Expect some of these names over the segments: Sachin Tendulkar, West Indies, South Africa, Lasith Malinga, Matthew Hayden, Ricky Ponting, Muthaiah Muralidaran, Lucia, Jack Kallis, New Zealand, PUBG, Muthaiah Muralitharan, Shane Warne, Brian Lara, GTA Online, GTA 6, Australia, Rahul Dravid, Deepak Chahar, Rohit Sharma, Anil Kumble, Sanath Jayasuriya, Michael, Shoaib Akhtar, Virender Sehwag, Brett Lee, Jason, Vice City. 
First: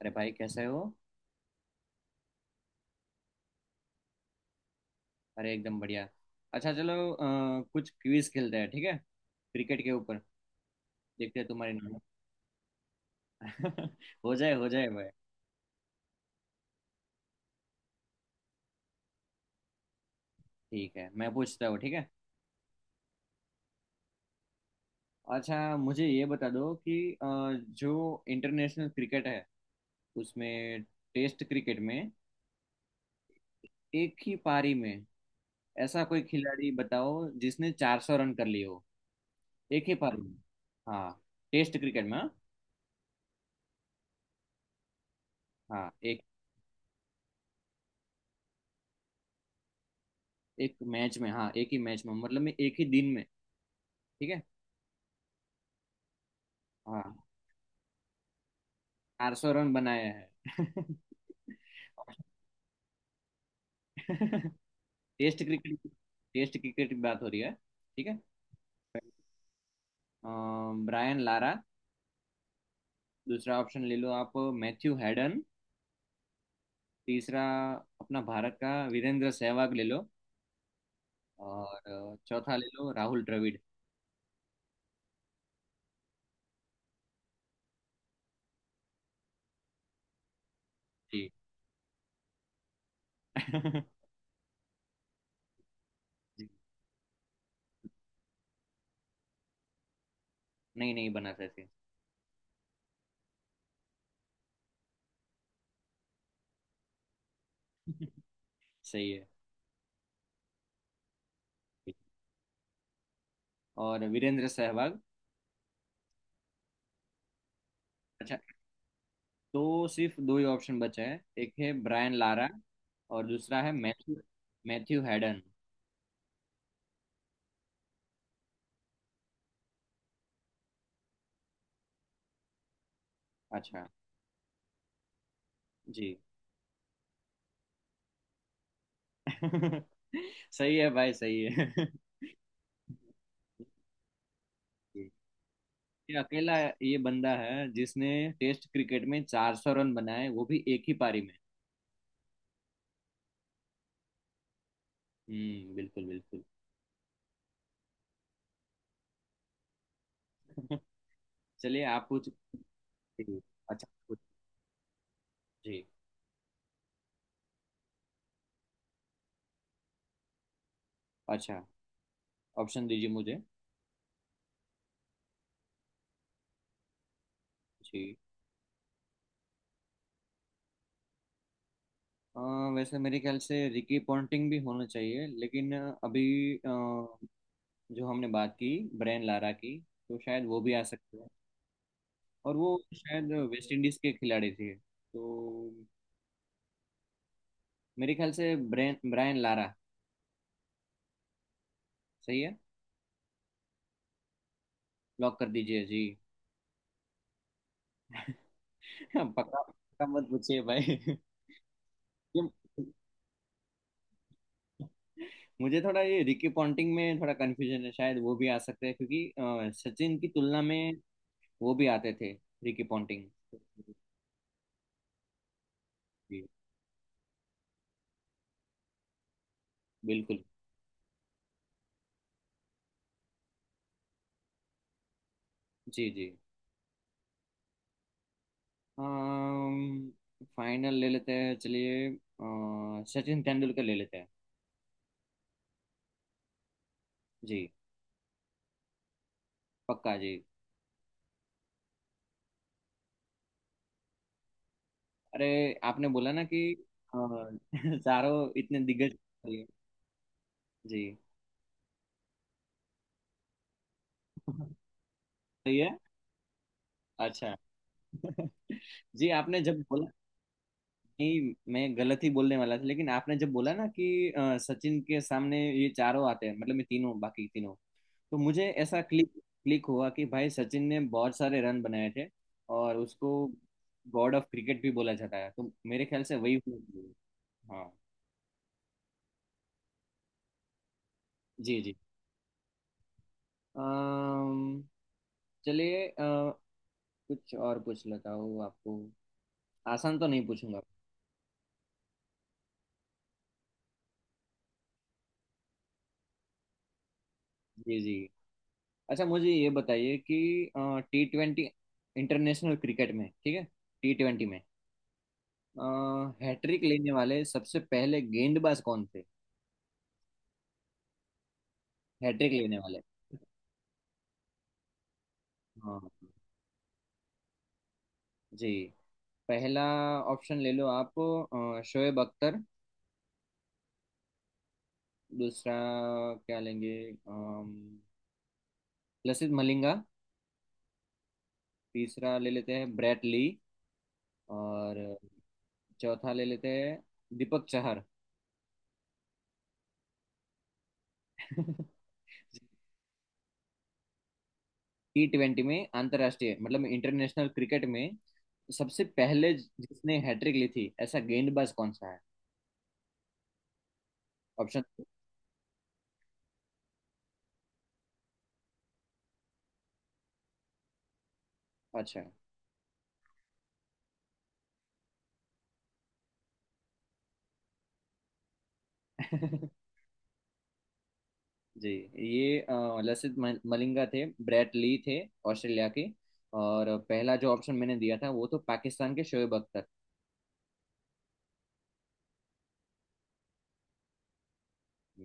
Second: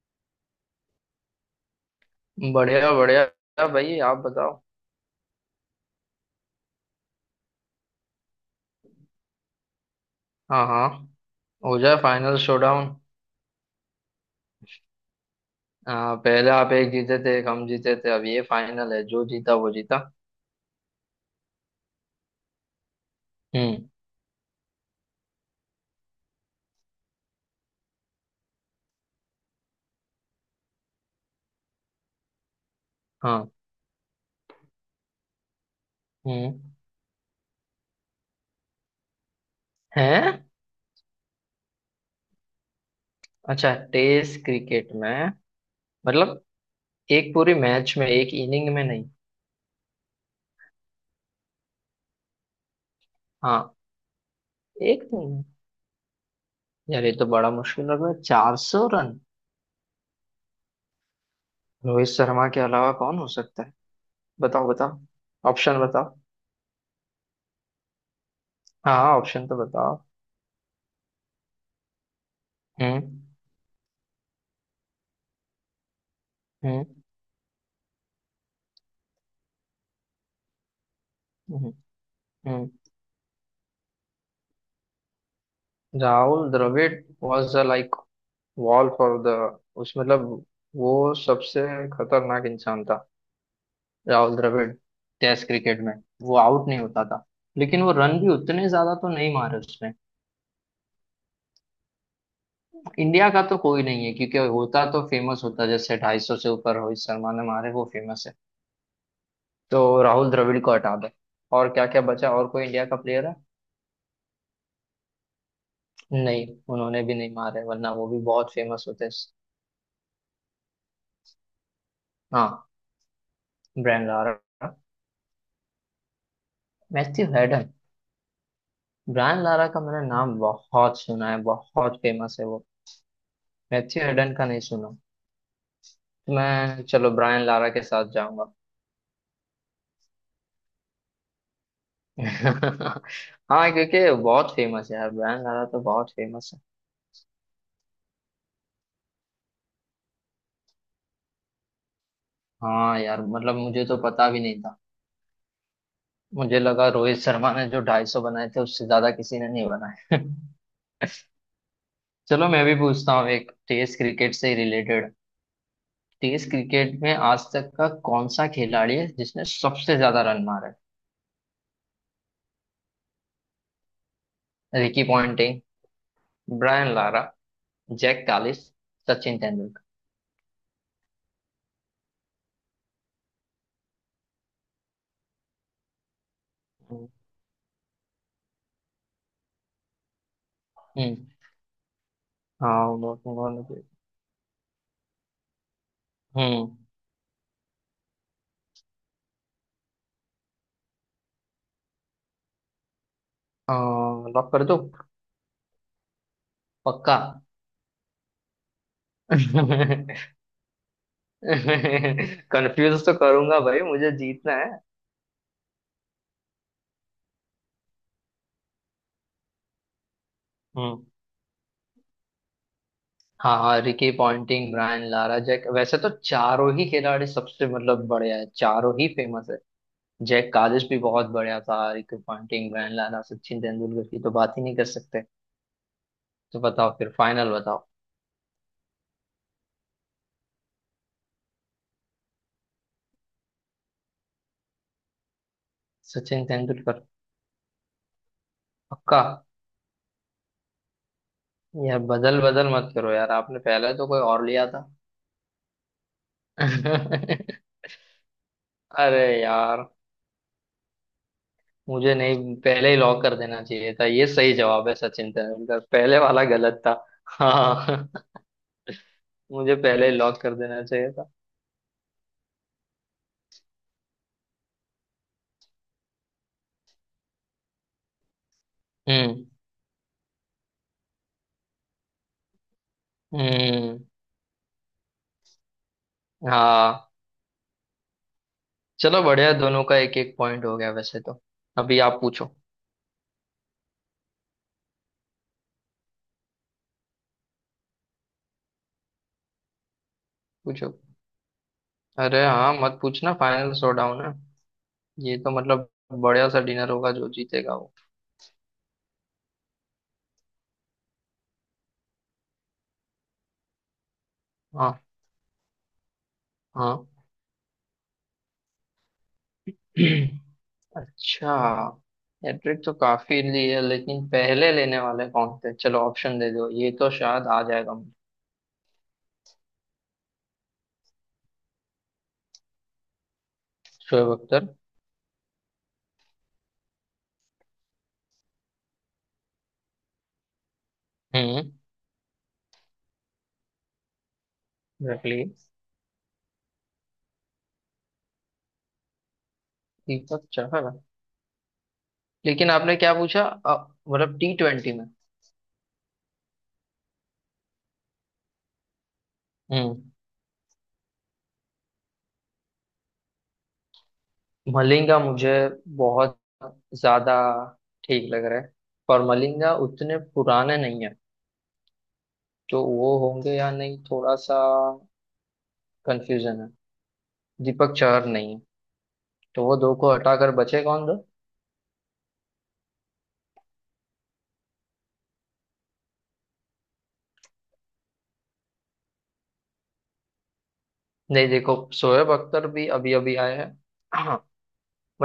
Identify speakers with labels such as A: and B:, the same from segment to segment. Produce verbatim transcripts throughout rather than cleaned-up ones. A: अरे भाई कैसे हो।
B: बढ़िया बढ़िया भाई, आप बताओ।
A: अरे एकदम बढ़िया। अच्छा चलो, अ, कुछ क्विज खेलते हैं, ठीक है? क्रिकेट के ऊपर।
B: हाँ हाँ।
A: देखते हैं तुम्हारी
B: हो जाए
A: नॉलेज।
B: Final showdown.
A: हो जाए हो जाए भाई।
B: आ, पहले आप एक जीते थे, एक हम जीते थे। अब ये फाइनल है, जो जीता वो जीता।
A: ठीक है, मैं पूछता हूँ, ठीक है।
B: हम्म।
A: अच्छा मुझे ये बता दो कि अ, जो इंटरनेशनल क्रिकेट है, उसमें टेस्ट क्रिकेट में
B: हाँ।
A: एक ही पारी में ऐसा कोई
B: हम्म।
A: खिलाड़ी बताओ जिसने चार सौ रन कर लिए हो, एक ही पारी
B: हैं?
A: में। हाँ टेस्ट क्रिकेट में। हाँ,
B: अच्छा, टेस्ट क्रिकेट में।
A: हाँ, एक।
B: मतलब एक पूरी मैच में, एक इनिंग में नहीं?
A: एक मैच में, हाँ, एक ही मैच में मतलब में एक ही दिन में।
B: हाँ।
A: ठीक है।
B: एक नहीं।
A: हाँ,
B: यार, ये तो बड़ा मुश्किल लग रहा है। चार सौ रन।
A: चार सौ रन बनाए हैं।
B: रोहित शर्मा के अलावा कौन हो सकता है? बताओ
A: टेस्ट
B: बताओ। Option
A: cricket.
B: बताओ।
A: टेस्ट क्रिकेट की बात हो रही है, ठीक है।
B: हाँ, ऑप्शन तो बताओ।
A: Brian Lara.
B: हम्म।
A: दूसरा ऑप्शन ले लो आप, मैथ्यू हैडन।
B: हम्म।
A: तीसरा अपना भारत का वीरेंद्र सहवाग ले लो। और अ, चौथा ले
B: हम्म।
A: लो Rahul Dravid.
B: Rahul Dravid was the like wall for the, उस मतलब, वो
A: जी।
B: सबसे खतरनाक इंसान था। राहुल द्रविड़ टेस्ट क्रिकेट में, वो
A: जी।
B: आउट नहीं होता था। लेकिन वो रन भी उतने ज्यादा तो नहीं मारे उसने।
A: नहीं, नहीं बना सकते।
B: इंडिया का तो कोई नहीं है, क्योंकि होता तो फेमस होता। जैसे ढाई सौ से ऊपर रोहित शर्मा ने मारे, वो फेमस है।
A: सही है।
B: तो राहुल द्रविड़ को हटा दे। और क्या क्या बचा, और कोई इंडिया का प्लेयर है?
A: और वीरेंद्र सहवाग।
B: नहीं। उन्होंने भी नहीं मारे, वरना वो भी
A: अच्छा
B: बहुत फेमस होते।
A: तो सिर्फ दो ही ऑप्शन बचे हैं, एक है ब्रायन लारा
B: हाँ।
A: और दूसरा है
B: ब्रेंड
A: Matthew.
B: Lara.
A: Matthew Hayden.
B: Matthew Hayden. Brian Lara का मैंने नाम बहुत सुना है, बहुत फेमस है वो।
A: अच्छा।
B: मैथ्यू हेडन का नहीं सुना।
A: जी।
B: तो मैं, चलो, ब्रायन लारा के साथ जाऊंगा।
A: सही है भाई, सही है।
B: हाँ, क्योंकि बहुत फेमस है यार, ब्रायन लारा तो बहुत
A: ये
B: फेमस
A: अकेला
B: है।
A: ये बंदा है जिसने टेस्ट क्रिकेट में चार सौ रन बनाए, वो भी एक ही पारी में।
B: हाँ यार, मतलब मुझे तो पता भी नहीं था।
A: हम्म, बिल्कुल बिल्कुल।
B: मुझे लगा रोहित शर्मा ने जो ढाई सौ बनाए थे, उससे ज्यादा किसी ने नहीं बनाए।
A: चलिए आप पूछ।
B: चलो, मैं भी पूछता हूँ
A: जी,
B: एक
A: अच्छा
B: टेस्ट
A: पूछ-
B: क्रिकेट से रिलेटेड।
A: जी।
B: टेस्ट क्रिकेट में आज तक का कौन सा खिलाड़ी है जिसने सबसे ज्यादा रन मारे?
A: अच्छा ऑप्शन दीजिए मुझे।
B: Ricky Ponting, Brian Lara,
A: ji,
B: Jacques Kallis, Sachin Tendulkar.
A: अ, वैसे मेरे ख्याल से रिकी पॉन्टिंग भी होना चाहिए, लेकिन अ, अभी अ, जो हमने बात की ब्रेन लारा की, तो शायद वो भी आ
B: हम्म।
A: सकते हैं, और वो
B: हाँ बहुत
A: शायद
B: मोहन
A: वेस्ट
B: के।
A: इंडीज के खिलाड़ी थे, तो
B: हम्म।
A: मेरे ख्याल से ब्रेन ब्रायन लारा। सही है,
B: लॉक कर दो।
A: लॉक कर दीजिए जी।
B: पक्का।
A: पक्का पक्का मत पूछिए भाई। ये-
B: कंफ्यूज तो करूंगा भाई, मुझे जीतना है।
A: मुझे थोड़ा ये रिकी पॉन्टिंग में थोड़ा कंफ्यूजन है, शायद वो भी आ सकते हैं, क्योंकि अ, सचिन की तुलना में
B: हम्म।
A: वो भी आते थे, रिकी पॉन्टिंग।
B: हाँ हाँ, Ricky Ponting, Brian Lara, Jacques, वैसे तो
A: जी,
B: चारों ही खिलाड़ी सबसे, मतलब, बढ़िया है, चारों ही फेमस है।
A: बिल्कुल।
B: जैक कालिस भी बहुत बढ़िया था। Ricky Ponting, Brian Lara, Sachin Tendulkar की तो बात ही नहीं कर सकते।
A: जी जी।
B: तो बताओ फिर, फाइनल बताओ।
A: फाइनल ले लेते हैं, चलिए, अ, सचिन तेंदुलकर ले लेते हैं।
B: सचिन तेंदुलकर।
A: जी।
B: पक्का।
A: पक्का जी।
B: यार, बदल बदल मत करो यार, आपने पहले तो कोई और लिया था।
A: अरे आपने बोला ना कि अ, चारों इतने दिग्गज।
B: अरे यार।
A: जी।
B: मुझे, नहीं, पहले ही लॉक कर देना चाहिए था। ये सही जवाब है, सचिन
A: सही
B: तेंदुलकर,
A: है।
B: पहले वाला गलत था।
A: अच्छा।
B: हाँ।
A: जी आपने
B: मुझे
A: जब
B: पहले
A: बोला
B: ही लॉक कर देना चाहिए था।
A: कि मैं गलत ही बोलने वाला था, लेकिन आपने जब बोला ना कि अ, सचिन के सामने ये चारों आते हैं, मतलब मैं तीनों, बाकी तीनों, तो मुझे ऐसा क्लिक
B: हम्म।
A: क्लिक हुआ कि भाई सचिन ने बहुत सारे रन बनाए थे, और उसको
B: हम्म।
A: गॉड ऑफ क्रिकेट भी बोला जाता है, तो मेरे ख्याल से वही होना
B: हाँ।
A: चाहिए। हाँ।
B: चलो बढ़िया, दोनों का एक एक पॉइंट हो गया वैसे तो।
A: जी जी।
B: अभी आप पूछो।
A: अम्म, चलिए, अ, कुछ और पूछ लेता हूँ आपको। आसान तो नहीं पूछूंगा।
B: पूछो। अरे, हाँ मत पूछना, फाइनल शोडाउन है। ये तो मतलब, बढ़िया सा डिनर होगा, जो जीतेगा वो।
A: जी जी। अच्छा मुझे ये बताइए कि टी ट्वेंटी इंटरनेशनल क्रिकेट में, ठीक है, टी ट्वेंटी में
B: हाँ।
A: हैट्रिक
B: हाँ।
A: लेने वाले सबसे पहले गेंदबाज कौन थे?
B: अच्छा।
A: हैट्रिक लेने
B: हैट्रिक तो
A: वाले।
B: काफी ली है, लेकिन पहले लेने वाले कौन थे? चलो
A: हाँ।
B: ऑप्शन दे दो, ये तो शायद आ जाएगा मुझे।
A: जी। पहला ऑप्शन ले लो आप, अ, शोएब अख्तर।
B: शोएब अख्तर।
A: दूसरा क्या लेंगे, अम, लसित मलिंगा।
B: हम्म।
A: तीसरा ले लेते हैं ब्रेट ली। और
B: रख लिए।
A: चौथा ले लेते हैं दीपक चहर।
B: दीपक चाहर। लेकिन आपने क्या पूछा, अ, मतलब टी ट्वेंटी में?
A: टी ट्वेंटी में अंतर्राष्ट्रीय मतलब इंटरनेशनल क्रिकेट में सबसे पहले
B: हम्म।
A: जिसने हैट्रिक ली थी, ऐसा गेंदबाज कौन सा है? ऑप्शन।
B: मलिंगा मुझे बहुत ज्यादा ठीक लग रहा है। पर मलिंगा उतने पुराने नहीं है।
A: अच्छा।
B: तो वो होंगे या नहीं, थोड़ा सा कंफ्यूजन है। दीपक चहर नहीं है। तो वो दो को हटाकर बचे कौन दो?
A: जी, ये अ, लसित मल- मलिंगा थे, ब्रेट ली थे ऑस्ट्रेलिया के, और पहला जो ऑप्शन मैंने दिया था वो तो पाकिस्तान के शोएब अख्तर।
B: नहीं, देखो शोएब अख्तर भी अभी अभी आए हैं। हाँ,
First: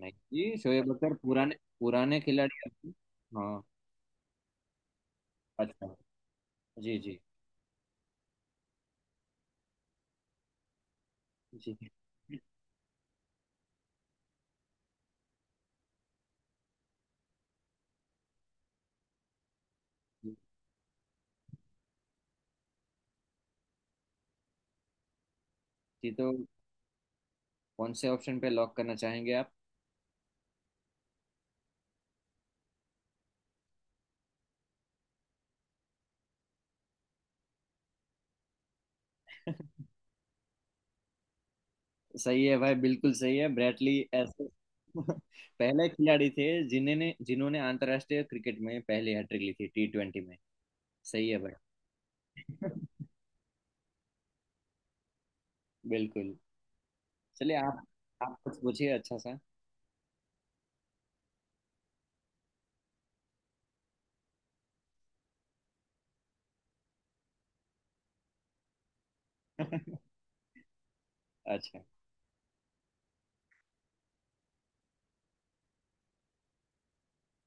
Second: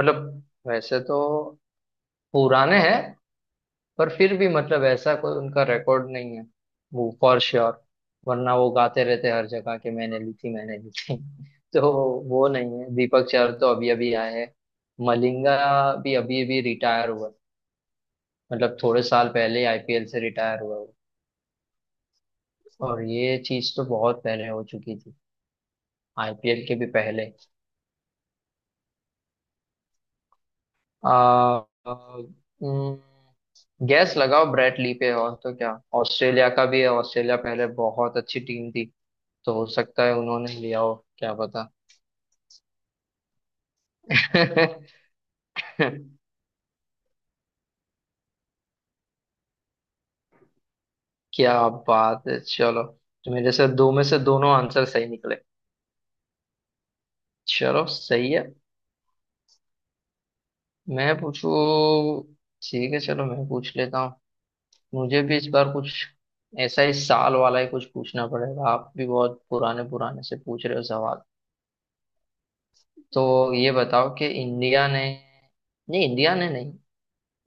A: नहीं जी, शोएब
B: वैसे
A: अख्तर पुराने
B: तो
A: पुराने खिलाड़ी
B: पुराने
A: हैं।
B: हैं।
A: हाँ।
B: पर फिर भी मतलब ऐसा कोई उनका
A: अच्छा।
B: रिकॉर्ड नहीं है।
A: जी
B: वो
A: जी
B: फॉर श्योर। वरना वो गाते रहते हर जगह कि मैंने ली थी, मैंने ली थी।
A: जी। जी।
B: तो वो नहीं है, दीपक चार तो अभी अभी आए हैं। मलिंगा भी अभी अभी रिटायर हुआ। मतलब थोड़े साल पहले आई पी एल से रिटायर हुआ वो। और ये चीज तो बहुत पहले हो चुकी थी,
A: जी, तो
B: आई पी एल के भी पहले।
A: कौन से ऑप्शन पे लॉक करना चाहेंगे आप?
B: आ, गैस लगाओ ब्रेट ली पे, और तो क्या। ऑस्ट्रेलिया का भी है, ऑस्ट्रेलिया पहले बहुत अच्छी टीम थी। तो हो सकता है उन्होंने लिया हो, क्या पता।
A: सही है भाई, बिल्कुल सही है, ब्रेटली ऐसे पहले खिलाड़ी थे जिन्होंने जिन्होंने अंतर्राष्ट्रीय क्रिकेट में पहली हैट्रिक ली थी टी ट्वेंटी में। सही है भाई।
B: क्या बात है, चलो। तो मेरे से दो में से दोनों आंसर सही निकले।
A: बिल्कुल। चलिए आप
B: चलो सही
A: आप
B: है।
A: कुछ पूछिए अच्छा सा।
B: मैं पूछू? ठीक है, चलो मैं पूछ लेता हूँ। मुझे भी इस बार कुछ ऐसा ही साल वाला ही कुछ पूछना पड़ेगा, आप भी बहुत पुराने पुराने से पूछ रहे हो सवाल।
A: अच्छा।
B: तो ये बताओ कि इंडिया ने, नहीं, इंडिया ने नहीं,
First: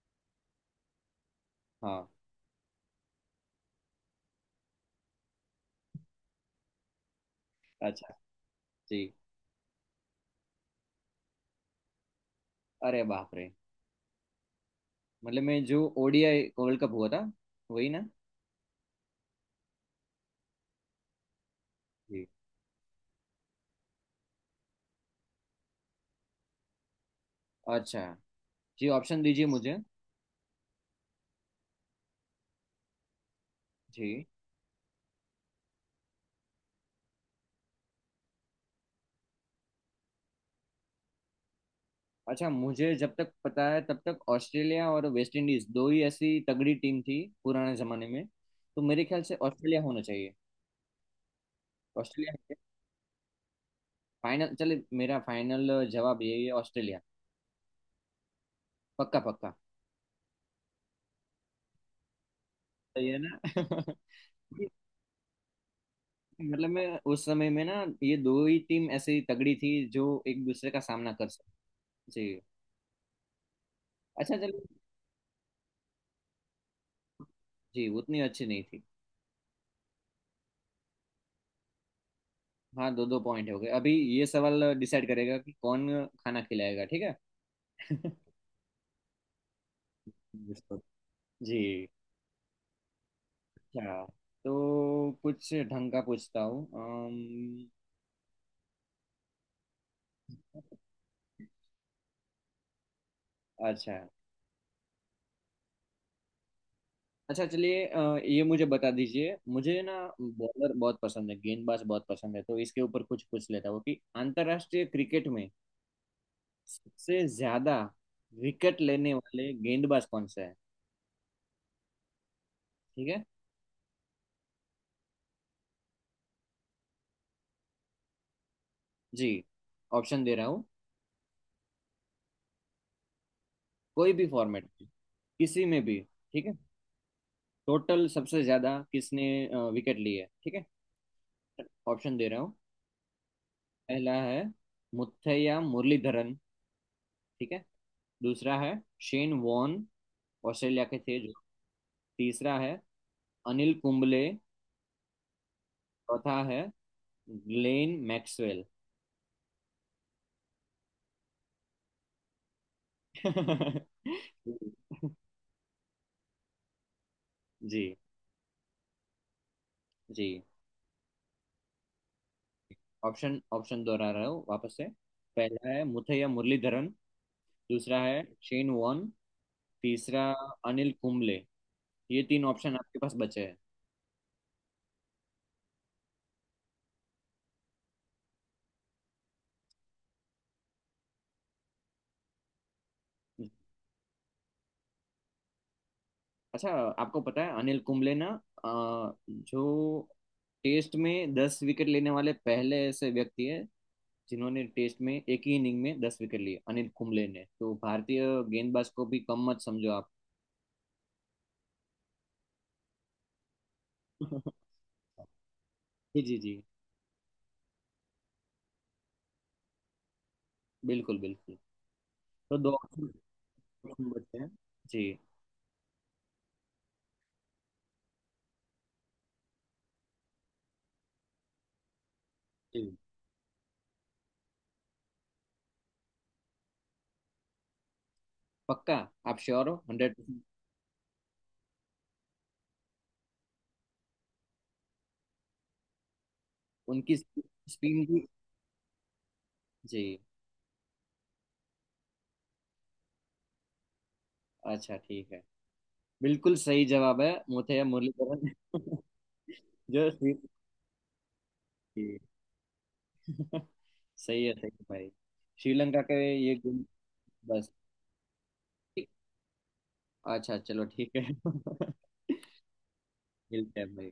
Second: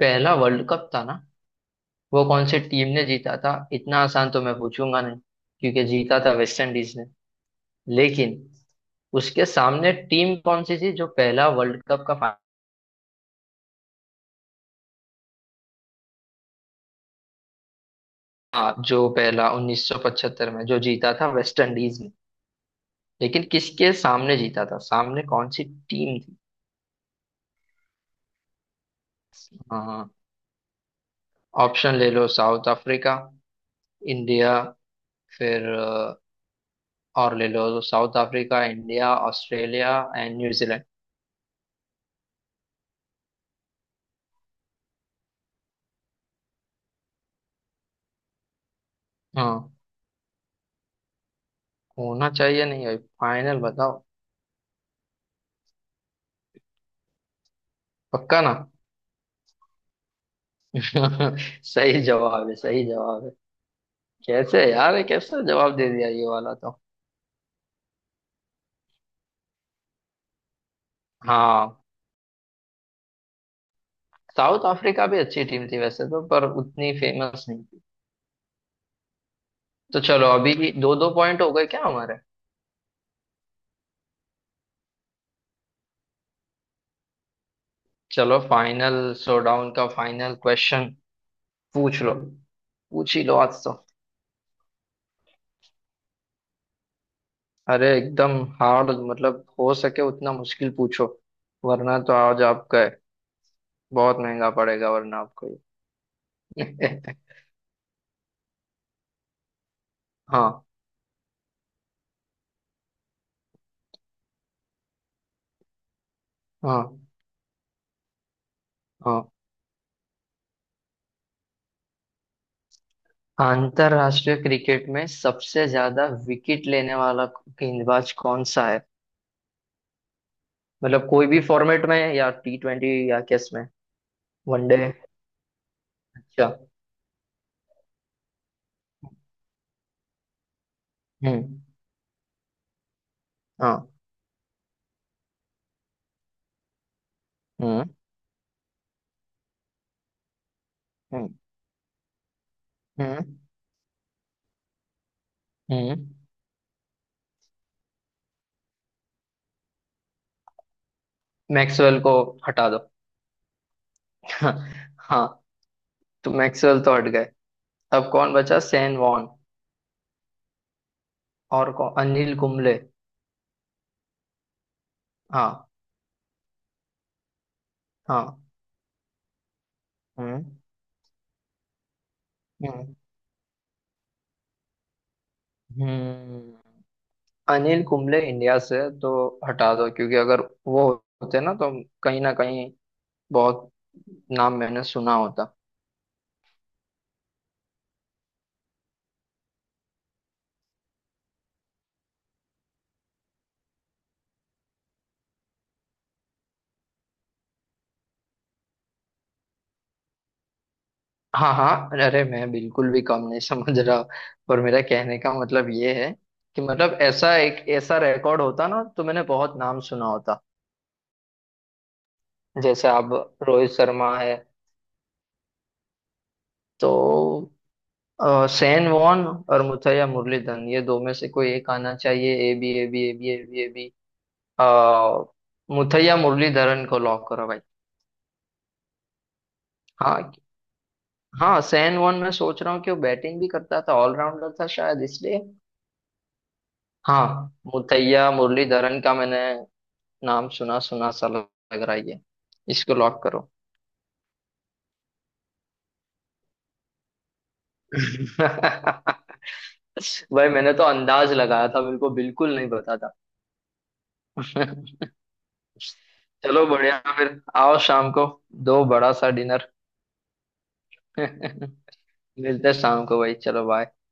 B: पहला वर्ल्ड कप था ना,
A: हाँ।
B: वो कौन सी टीम ने जीता था? इतना आसान तो मैं पूछूंगा नहीं, क्योंकि जीता था वेस्ट इंडीज ने।
A: अच्छा।
B: लेकिन
A: जी।
B: उसके सामने टीम कौन सी थी, जो पहला वर्ल्ड कप का फाइनल?
A: अरे बाप रे। मतलब मैं, जो O D I world cup हुआ था, वही ना?
B: हाँ, जो पहला उन्नीस सौ पचहत्तर में जो जीता था वेस्ट इंडीज ने,
A: जी।
B: लेकिन किसके सामने जीता था, सामने कौन सी टीम थी?
A: अच्छा। जी ऑप्शन दीजिए मुझे।
B: हाँ। ऑप्शन ले लो, साउथ अफ्रीका,
A: जी।
B: इंडिया, फिर अ, और ले लो south Africa, India, Australia and New Zealand.
A: अच्छा मुझे जब तक पता है तब तक ऑस्ट्रेलिया और वेस्ट इंडीज दो ही ऐसी तगड़ी टीम थी, पुराने जमाने में, तो मेरे ख्याल से
B: हाँ,
A: ऑस्ट्रेलिया होना चाहिए।
B: होना
A: ऑस्ट्रेलिया।
B: चाहिए नहीं भाई, फाइनल बताओ।
A: फाइनल चले, मेरा फाइनल जवाब यही है, ऑस्ट्रेलिया।
B: पक्का ना?
A: पक्का पक्का।
B: सही जवाब है, सही
A: सही है
B: जवाब है।
A: ना?
B: कैसे यार, ये कैसे जवाब दे दिया ये वाला
A: मतलब
B: तो।
A: मैं उस समय में ना, ये दो ही टीम ऐसी तगड़ी थी जो एक दूसरे का सामना कर सकती।
B: हाँ।
A: जी। अच्छा चलो।
B: साउथ अफ्रीका भी अच्छी टीम थी वैसे तो, पर उतनी फेमस नहीं थी।
A: जी उतनी अच्छी नहीं थी।
B: तो चलो अभी दो दो पॉइंट हो गए क्या हमारे?
A: हाँ दो दो पॉइंट हो गए अभी। ये सवाल डिसाइड करेगा कि कौन खाना खिलाएगा, ठीक है?
B: चलो फाइनल शोडाउन का फाइनल क्वेश्चन।
A: जी।
B: पूछ लो, पूछ ही लो आज तो।
A: अच्छा तो कुछ ढंग का पूछता हूँ, अम,
B: अरे एकदम हार्ड, मतलब हो सके उतना मुश्किल पूछो। वरना तो आज आपका है,
A: अच्छा।
B: बहुत महंगा पड़ेगा वरना आपको ये।
A: अच्छा चलिए, अ, ये मुझे बता दीजिए, मुझे ना
B: हाँ।
A: बॉलर बहुत पसंद है, गेंदबाज बहुत पसंद है, तो इसके ऊपर कुछ पूछ लेता हूँ कि अंतर्राष्ट्रीय क्रिकेट में
B: हाँ।
A: सबसे ज्यादा विकेट लेने
B: हाँ।
A: वाले गेंदबाज कौन सा है, ठीक है?
B: अंतरराष्ट्रीय क्रिकेट में सबसे ज्यादा विकेट लेने वाला गेंदबाज कौन सा है?
A: जी ऑप्शन दे रहा हूँ।
B: मतलब कोई भी फॉर्मेट में, या टी ट्वेंटी, या किस में?
A: कोई भी फॉर्मेट
B: वनडे?
A: में, किसी में भी, ठीक
B: अच्छा।
A: है। टोटल सबसे ज्यादा किसने विकेट लिए है। ठीक है,
B: हम्म।
A: ऑप्शन दे रहा हूँ।
B: हाँ।
A: पहला है मुथैया मुरलीधरन, ठीक है।
B: हम्म।
A: दूसरा है शेन वॉन, ऑस्ट्रेलिया के थे
B: हम्म।
A: जो। तीसरा है
B: हम्म।
A: अनिल कुंबले।
B: हम्म।
A: चौथा है ग्लेन मैक्सवेल।
B: मैक्सवेल को हटा दो। हाँ। तो मैक्सवेल तो हट गए।
A: जी।
B: अब कौन बचा, सेन वॉन?
A: जी
B: और कौन, अनिल कुंबले।
A: ऑप्शन ऑप्शन दोहरा रहा हूँ वापस से। पहला
B: हाँ।
A: है मुथैया मुरलीधरन। दूसरा है
B: हाँ।
A: Shane Warne. तीसरा
B: हम्म।
A: अनिल कुंबले। ये तीन ऑप्शन
B: हम्म।
A: आपके पास बचे हैं।
B: हम्म। अनिल कुंबले, इंडिया से तो हटा दो, क्योंकि अगर वो होते ना, तो कहीं ना कहीं बहुत नाम मैंने सुना होता।
A: अच्छा आपको पता है अनिल कुंबले ना अ, जो टेस्ट में दस विकेट लेने वाले पहले ऐसे व्यक्ति है, जिन्होंने टेस्ट में एक ही इनिंग में दस विकेट लिए, अनिल कुंबले ने। तो भारतीय गेंदबाज को भी कम मत समझो आप।
B: हाँ हाँ, अरे मैं बिल्कुल भी कम नहीं समझ रहा। और मेरा कहने का मतलब ये है
A: जी जी जी।
B: कि मतलब ऐसा, एक ऐसा रिकॉर्ड होता ना, तो मैंने बहुत नाम सुना होता।
A: बिल्कुल बिल्कुल। तो दो
B: जैसे
A: ऑप्शन
B: अब रोहित शर्मा है।
A: बचते हैं। जी
B: तो अ, सैन वॉन और मुथैया मुरलीधरन, ये दो में से कोई एक आना चाहिए। ए बी
A: जी।
B: A B A B A B A B. अ, मुथैया मुरलीधरन को लॉक करो भाई।
A: पक्का? आप श्योर हो हंड्रेड
B: हाँ।
A: परसेंट
B: हाँ सैन वॉन, मैं सोच रहा हूँ कि वो बैटिंग भी करता था, ऑलराउंडर था शायद इसलिए।
A: उनकी
B: हाँ।
A: स्पिन भी।
B: मुथैया मुरलीधरन का मैंने
A: जी।
B: नाम सुना सुना सा लग रहा है ये। इसको लॉक करो।
A: अच्छा ठीक है, बिल्कुल सही जवाब है, मुथैया मुरलीधरन। जो श्री,
B: भाई मैंने तो अंदाज लगाया था, बिल्कुल
A: जी।
B: बिल्कुल नहीं पता
A: सही है,
B: था।
A: सही है भाई, श्रीलंका के। ये
B: चलो
A: गेम
B: बढ़िया, फिर
A: बस।
B: आओ शाम को। दो
A: ठीक।
B: बड़ा सा डिनर।
A: अच्छा चलो ठीक है।
B: मिलते हैं शाम को भाई, चलो
A: मिलते
B: बाय।
A: हैं भाई।